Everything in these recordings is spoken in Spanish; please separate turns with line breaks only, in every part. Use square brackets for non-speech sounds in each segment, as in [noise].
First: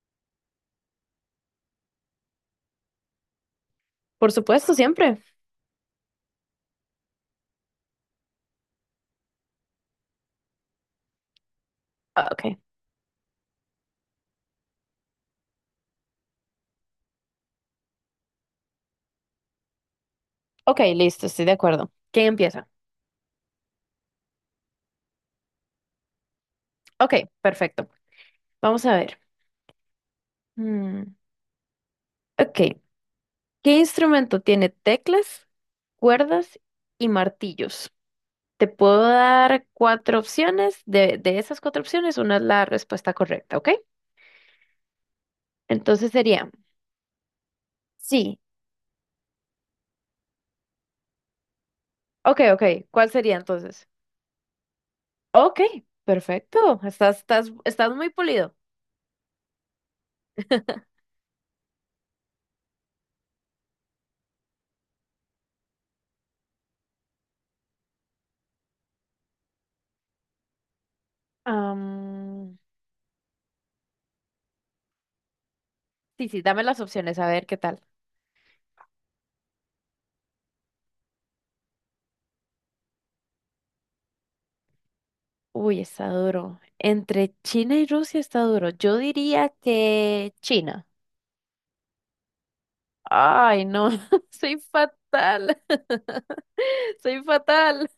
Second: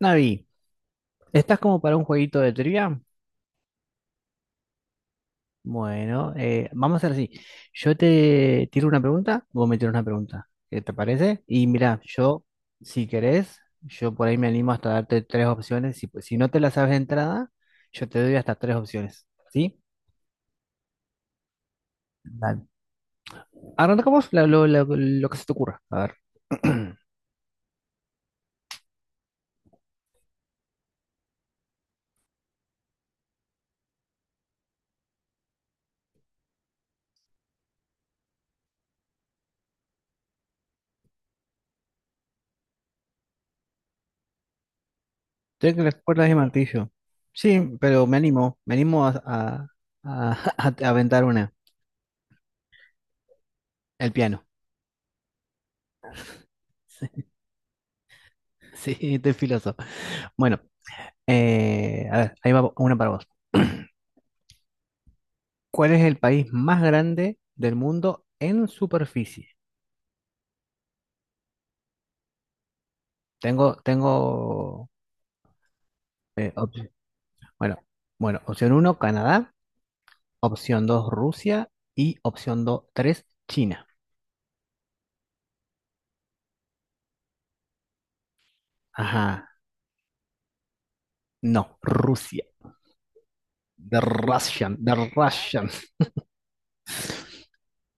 Navi, ¿estás como para un jueguito de trivia?
Por supuesto, siempre.
Bueno, vamos a hacer así. Yo te tiro una pregunta, vos me tiras una pregunta. ¿Qué te parece? Y mira,
Ah,
yo,
Ok,
si querés, yo por ahí me animo hasta darte tres opciones. Si, pues, si no te la sabes de entrada, yo te doy hasta tres opciones. ¿Sí?
ok, listo, estoy de acuerdo. ¿Quién
Dale.
empieza?
Arrancamos lo que se te ocurra. A ver. [clears throat]
Ok, perfecto. Vamos a ver. Mm, ok, ¿qué instrumento tiene teclas, cuerdas y martillos? Te puedo dar cuatro opciones. De esas cuatro opciones, una es la respuesta correcta, ¿ok?
Tengo las
Entonces
cuerdas de
sería,
martillo. Sí, pero me
sí.
animo. Me animo a- [laughs] a aventar una.
Ok, ok, ¿cuál sería entonces?
El piano.
Ok, perfecto. Estás,
[laughs]
estás, estás muy pulido.
Sí, estoy filoso. Bueno,
[laughs]
a ver, ahí va una para vos. [clears throat] ¿Cuál es el país más grande del mundo en superficie?
Am,
Tengo,
sí, sí,
eh,
dame
op-
las opciones, a ver qué
bueno,
tal.
bueno, opción uno, Canadá, opción 2, Rusia y opción 3, China.
Uy, está duro. Entre China y Rusia está duro. Yo
Ajá,
diría que China.
no, Rusia.
Ay, no,
The
[laughs] soy
Russian, the
fatal.
Russian. [laughs]
[laughs] Soy fatal.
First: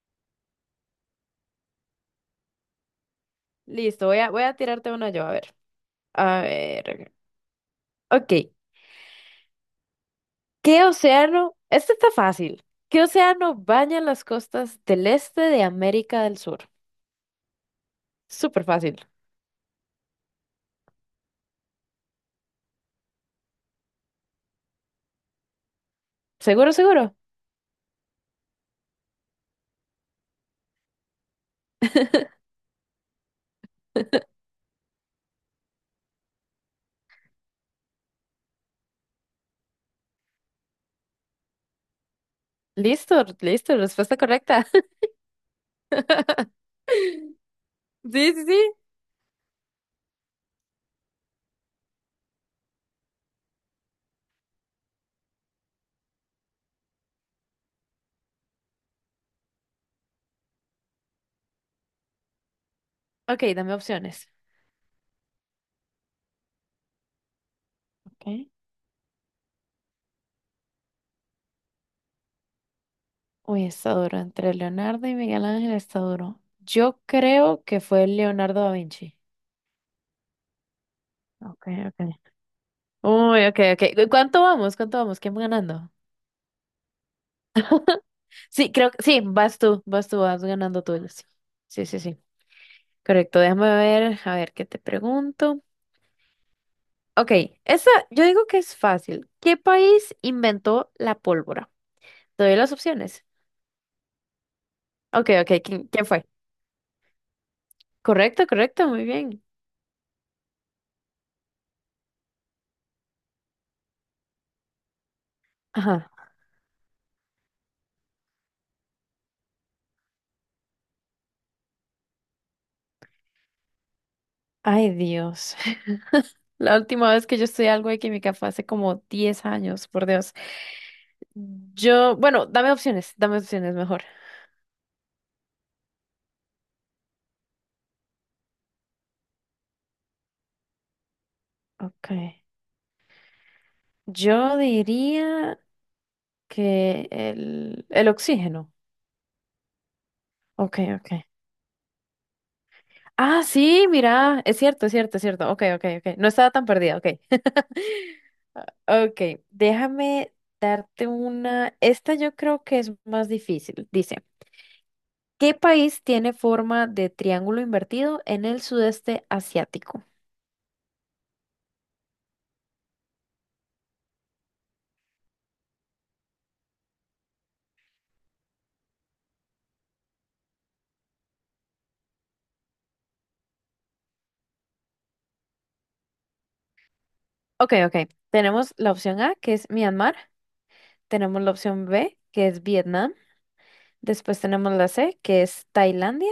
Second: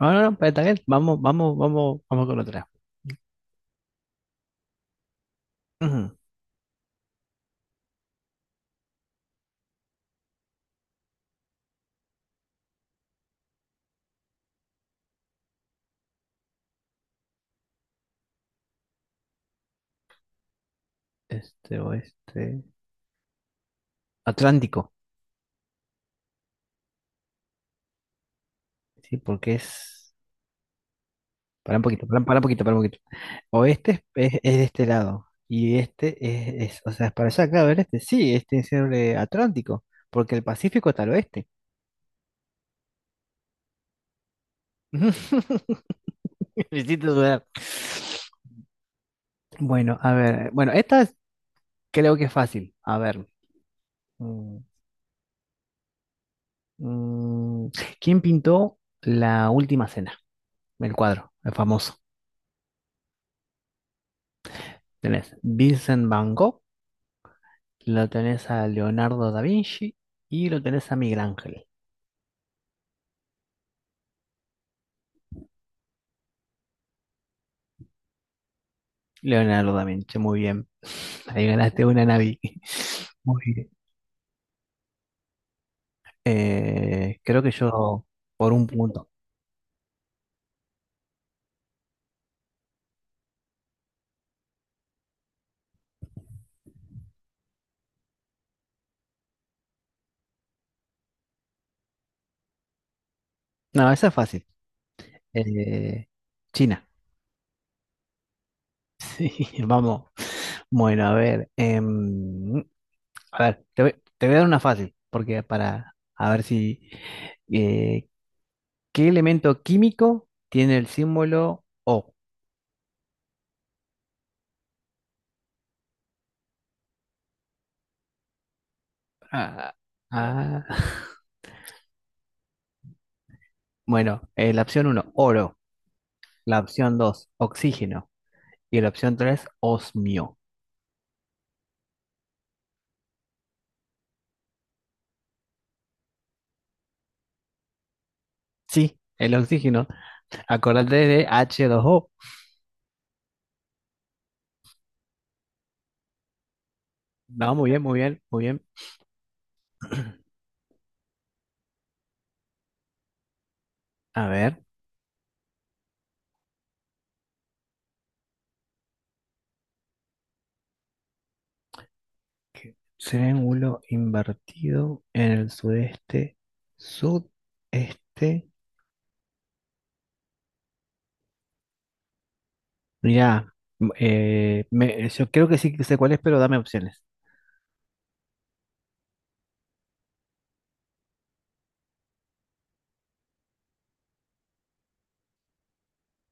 No, no, no, pero está bien. Vamos, vamos, vamos, vamos con otra.
Listo, voy a tirarte una yo, a ver.
Ujú.
A ver. Ok. ¿Qué océano? Este está fácil. ¿Qué océano baña las costas del este de América del Sur? Súper fácil.
Este oeste. Atlántico.
Seguro, seguro.
Sí, porque es. Para un poquito, para, un
[laughs]
poquito, para un poquito. Oeste es de este lado. Y este o sea, es para allá, claro, el este. Sí, este es el Atlántico, porque el Pacífico está al oeste.
Listo, listo, respuesta correcta.
[laughs] Me
[laughs]
hiciste dudar.
Sí, sí, sí.
Bueno, a ver. Bueno, creo que es fácil. A ver. mm, mm, ¿quién pintó La Última Cena? El cuadro, el famoso.
Ok, dame opciones.
Tenés Vincent Van Gogh, lo
Ok.
tenés a Leonardo da Vinci y lo tenés a Miguel Ángel.
Uy, está duro. Entre Leonardo y Miguel Ángel está duro. Yo creo que fue Leonardo da Vinci.
Leonardo da Vinci, muy bien. [laughs] Ahí
Ok,
ganaste
ok.
una, Navi. [laughs] Muy
Uy, ok,
bien.
ok. ¿Cuánto vamos? ¿Cuánto vamos? ¿Quién va ganando?
Creo que yo por un
Sí, creo que
punto.
sí, vas tú, vas tú, vas ganando tú. Sí, sí, sí, sí. Correcto, déjame ver, a ver qué te pregunto. Ok, esa, yo digo que es fácil. ¿Qué país inventó la pólvora? Te doy las opciones.
No, esa es fácil.
Ok, ok, ¿quién
Eh,
fue?
China. [laughs]
Correcto, correcto, muy bien.
Sí, vamos. Bueno, a ver. A ver, te voy a dar una fácil, porque para
Ajá.
a ver si, eh, ¿qué elemento químico tiene el símbolo O?
Ay, Dios. [laughs] La última vez que yo estudié algo de química fue hace como diez
Ah,
años, por Dios.
ah.
Bueno, dame opciones
[laughs]
mejor.
Bueno, la opción uno, oro. La opción 2, oxígeno. Y la opción tres, osmio.
Okay. Yo diría que el oxígeno.
Sí, el oxígeno.
Okay,
Acordate
okay.
de H2O.
Ah, sí, mira, es cierto, es cierto, es cierto. Okay, okay, okay. No estaba tan perdida, Okay.
No,
[laughs]
muy bien, muy bien, muy bien.
Okay. Déjame
[clears throat]
darte una. Esta yo creo que es más difícil. Dice,
A ver,
¿qué país tiene forma de triángulo invertido en el sudeste asiático?
¿qué? Triángulo invertido en el sudeste, sudeste. Mira, yo creo que sí que sé cuál es, pero dame opciones.
Ok, ok. Tenemos la opción A, que es Myanmar. Tenemos la opción B, que es Vietnam. Después tenemos la C, que es Tailandia.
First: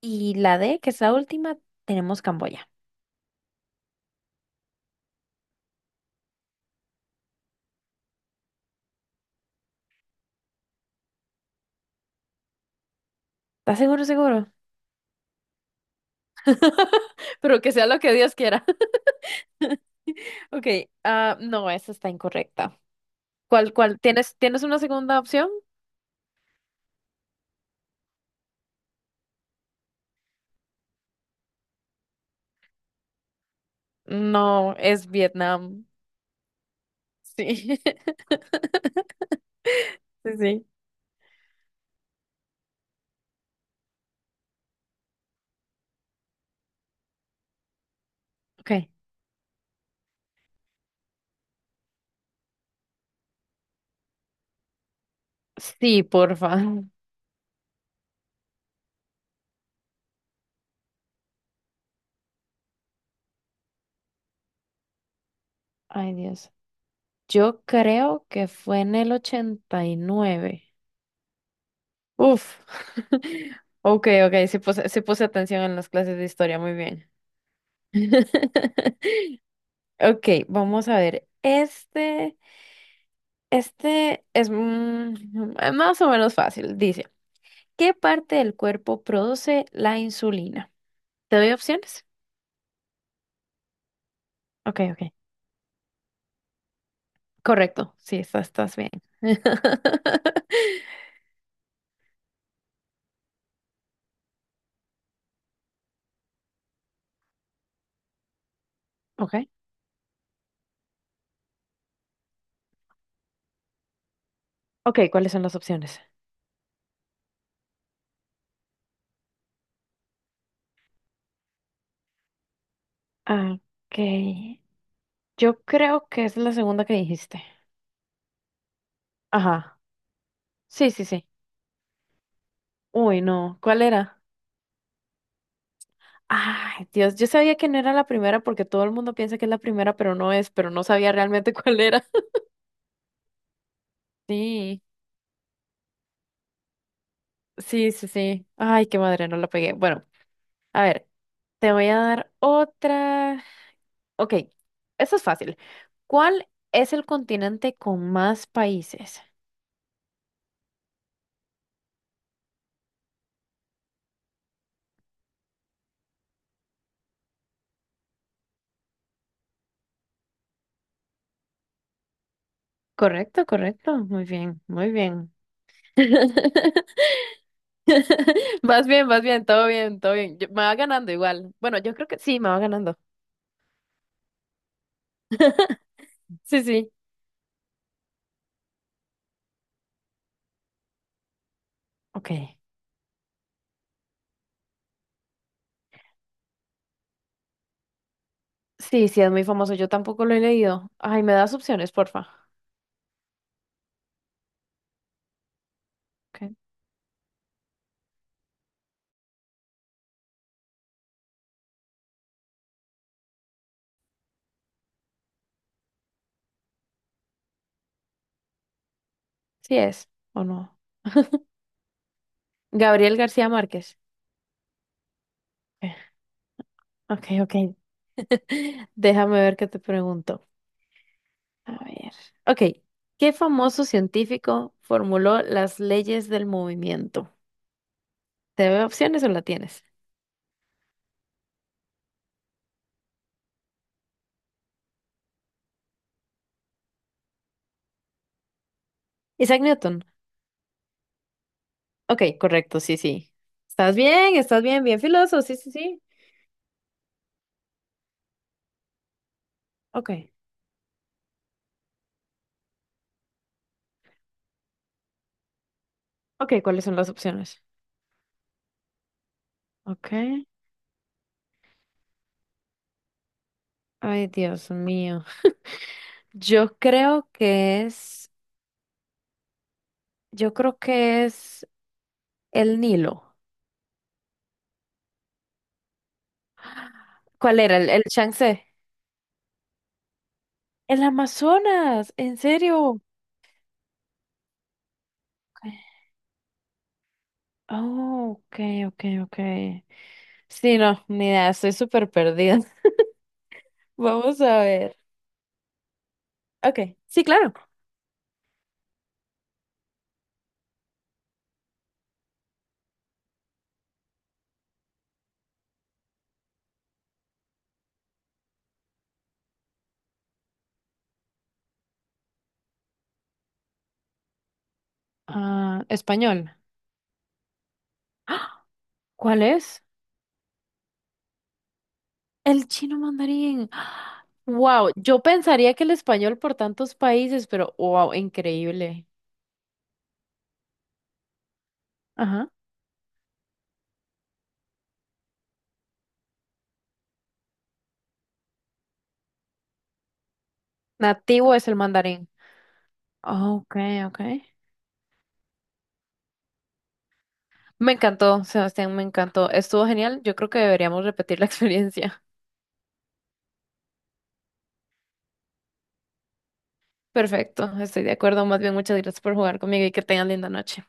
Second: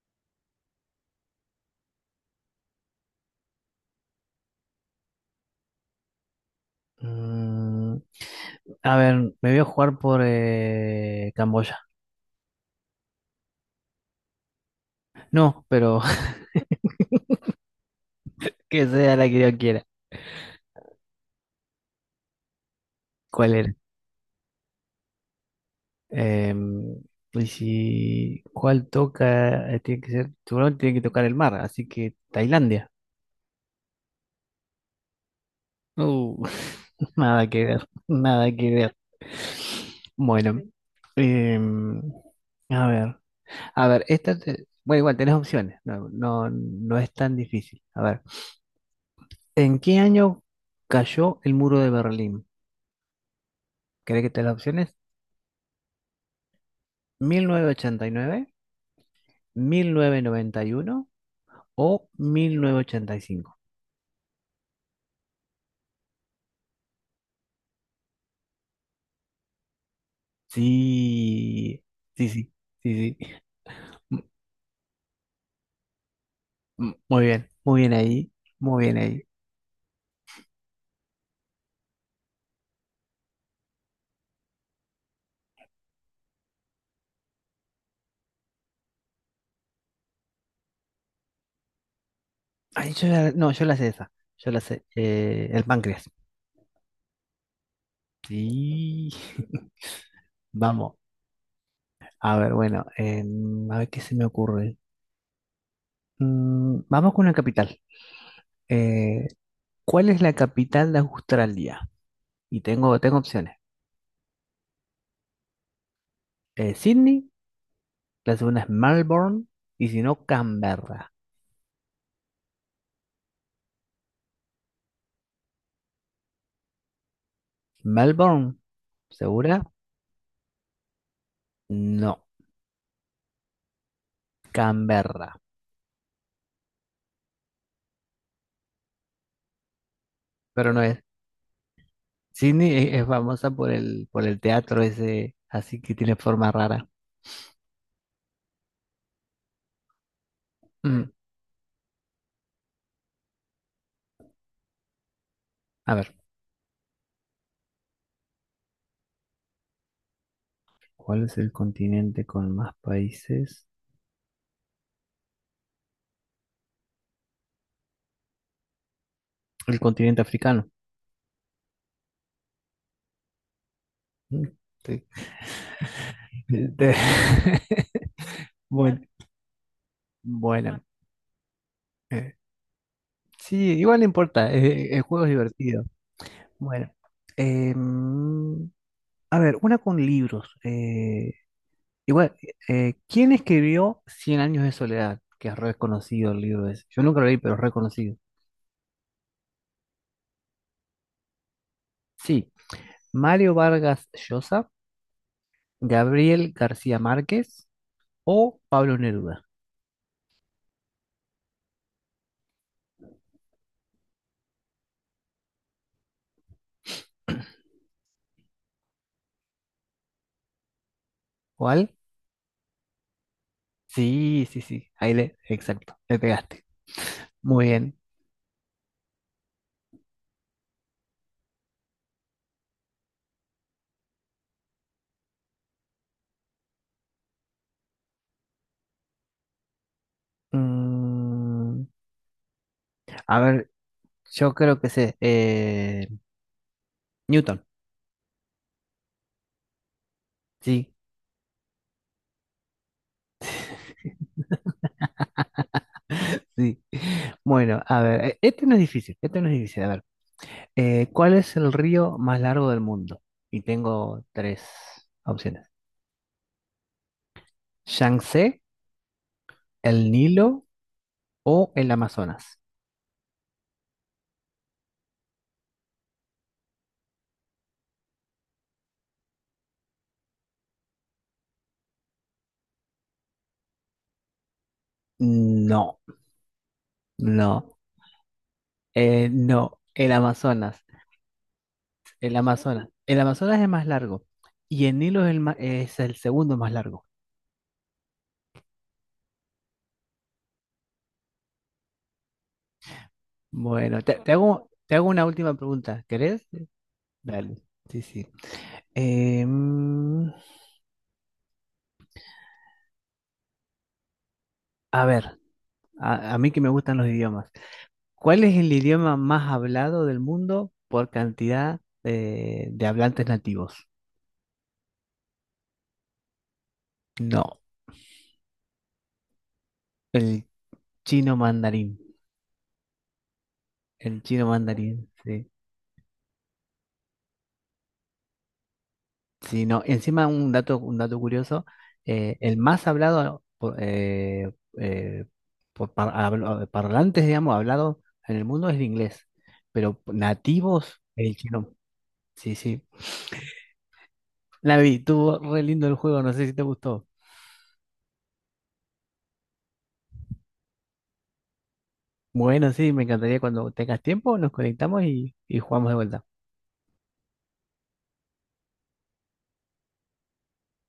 Y la D, que es la última, tenemos Camboya.
Mm, a ver, me voy a jugar por Camboya.
¿Estás seguro, seguro?
No, pero [laughs]
[laughs] Pero que sea lo que Dios quiera.
que
[laughs]
sea la que yo quiera.
Ok, ah, no, esa está incorrecta.
¿Cuál
¿Cuál,
era?
cuál? ¿Tienes una segunda opción?
Em, y si, ¿cuál toca? Tiene que ser, seguramente tiene que tocar el mar, así que Tailandia.
No, es Vietnam.
Uh, [laughs] Nada que
Sí.
ver,
[laughs]
nada que ver.
Sí,
Bueno,
sí.
em, a ver, a ver, bueno, igual tenés opciones, no, no, no es tan difícil. A ver,
Ok.
¿en qué año cayó el muro de Berlín? ¿Querés que te las opciones?
Sí, porfa.
Mil novecientos ochenta y nueve, 1991, o 1985.
Ay, Dios. Yo creo que fue en el 89.
Sí, sí, sí,
Uf.
sí, sí.
[laughs] Ok,
M-
ok, se puso atención en las clases de historia, muy bien.
Muy bien ahí, muy bien ahí.
[laughs] Ok, vamos a ver. Este es más o menos fácil. Dice, ¿qué parte del cuerpo produce la insulina? ¿Te doy opciones?
Ay, no, yo la sé esa, yo la
Ok,
sé,
ok.
el páncreas.
Correcto, sí, estás bien.
Sí, [laughs]
[laughs]
vamos. A ver, bueno, a ver qué se me ocurre. Vamos con una capital. Eh,
Ok,
¿cuál es la capital de Australia? Y tengo opciones.
ok, ¿cuáles son las opciones?
Sydney, la segunda es Melbourne, y si no, Canberra.
Ah, Ok, yo creo que es la segunda que dijiste.
Melbourne, ¿segura?
Ajá, sí, sí, sí.
No.
Uy, no, ¿cuál era?
Canberra,
Ay, Dios, yo sabía que no era la primera porque todo el mundo piensa que es la primera, pero no es, pero
pero no
no
es.
sabía realmente cuál era. [laughs]
Sydney es famosa por el teatro
Sí,
ese, así que tiene forma rara.
sí, sí, sí. Ay, qué madre, no la pegué. Bueno, a ver,
Mm.
te voy a dar otra. Ok, eso es fácil.
A ver,
¿Cuál es el continente con más países?
¿cuál es el continente con más países? El continente africano.
Correcto, correcto. Muy
Mm,
bien, muy
sí.
bien. [laughs]
[laughs] Te- [laughs] Bueno,
Vas bien, todo bien, todo bien. Me va
bueno.
ganando igual. Bueno, yo creo que
eh,
sí, me va ganando.
sí, igual no importa, el juego es divertido.
Sí,
Bueno,
sí.
em, a ver, una con libros. eh,
Ok.
igual, ¿quién escribió Cien años de soledad? Que es reconocido, el libro ese. Yo nunca lo leí, pero es reconocido.
Sí, sí, es muy famoso. Yo tampoco lo he leído. Ay, me das opciones, porfa.
Sí, Mario Vargas Llosa, Gabriel
Ok.
García Márquez o Pablo Neruda.
Sí es o no.
¿Cuál?
Gabriel García Márquez.
Sí, sí, sí, ahí le, exacto, le pegaste.
Ok, ok.
Muy
Ok.
bien.
[laughs] Déjame ver qué te pregunto. A ver. Ok. ¿Qué famoso científico formuló las leyes del movimiento? ¿Te veo opciones o la tienes?
Mm, a ver, yo creo que sé, Newton.
Isaac Newton.
Sí,
Ok, correcto, sí, sí. ¿Estás bien? ¿Estás bien? Bien filoso, sí, sí, sí.
sí. Bueno, a ver, este no es difícil, este no es difícil. A ver,
Ok.
¿cuál es el río más largo del mundo? Y tengo tres opciones.
Ok, ¿cuáles son las opciones?
Yangtze,
Ok.
el Nilo o el Amazonas.
Ay, Dios mío. Yo creo que es. Yo creo que es el Nilo.
No. No,
¿Cuál era? El Yangtze.
no, el Amazonas,
El Amazonas,
el
¿en
Amazonas,
serio?
el Amazonas es más largo y el Nilo es es el segundo más largo.
Oh, ok, ok, ok. Sí, no, ni idea, estoy súper perdida. [laughs]
Bueno,
Vamos a
te
ver.
hago una última pregunta, ¿querés?
Ok, sí, claro.
Dale, sí, sí. Eh, mm, a ver, a mí que me gustan los idiomas, ¿cuál es el idioma más hablado del mundo por cantidad, de hablantes nativos?
Ah, español.
No,
¡Ah! ¿Cuál es?
el chino mandarín,
El chino mandarín.
el chino
Wow,
mandarín,
yo
sí.
pensaría que el español por tantos países, pero wow, increíble.
Sí, no, encima un dato curioso,
Ajá.
el más hablado por, eh, parlantes, digamos, hablado en el mundo es el inglés, pero nativos, el
Nativo es
chino.
el mandarín.
Sí, sí.
Ok, ok.
Lavi, estuvo re lindo el juego, no sé si te gustó.
Me encantó, Sebastián, me encantó. Estuvo genial. Yo creo que deberíamos repetir la [laughs] experiencia.
Bueno, sí, me encantaría cuando tengas tiempo, nos conectamos y jugamos de vuelta.
Perfecto, estoy de acuerdo. Más bien, muchas gracias por jugar conmigo y que tengan linda noche.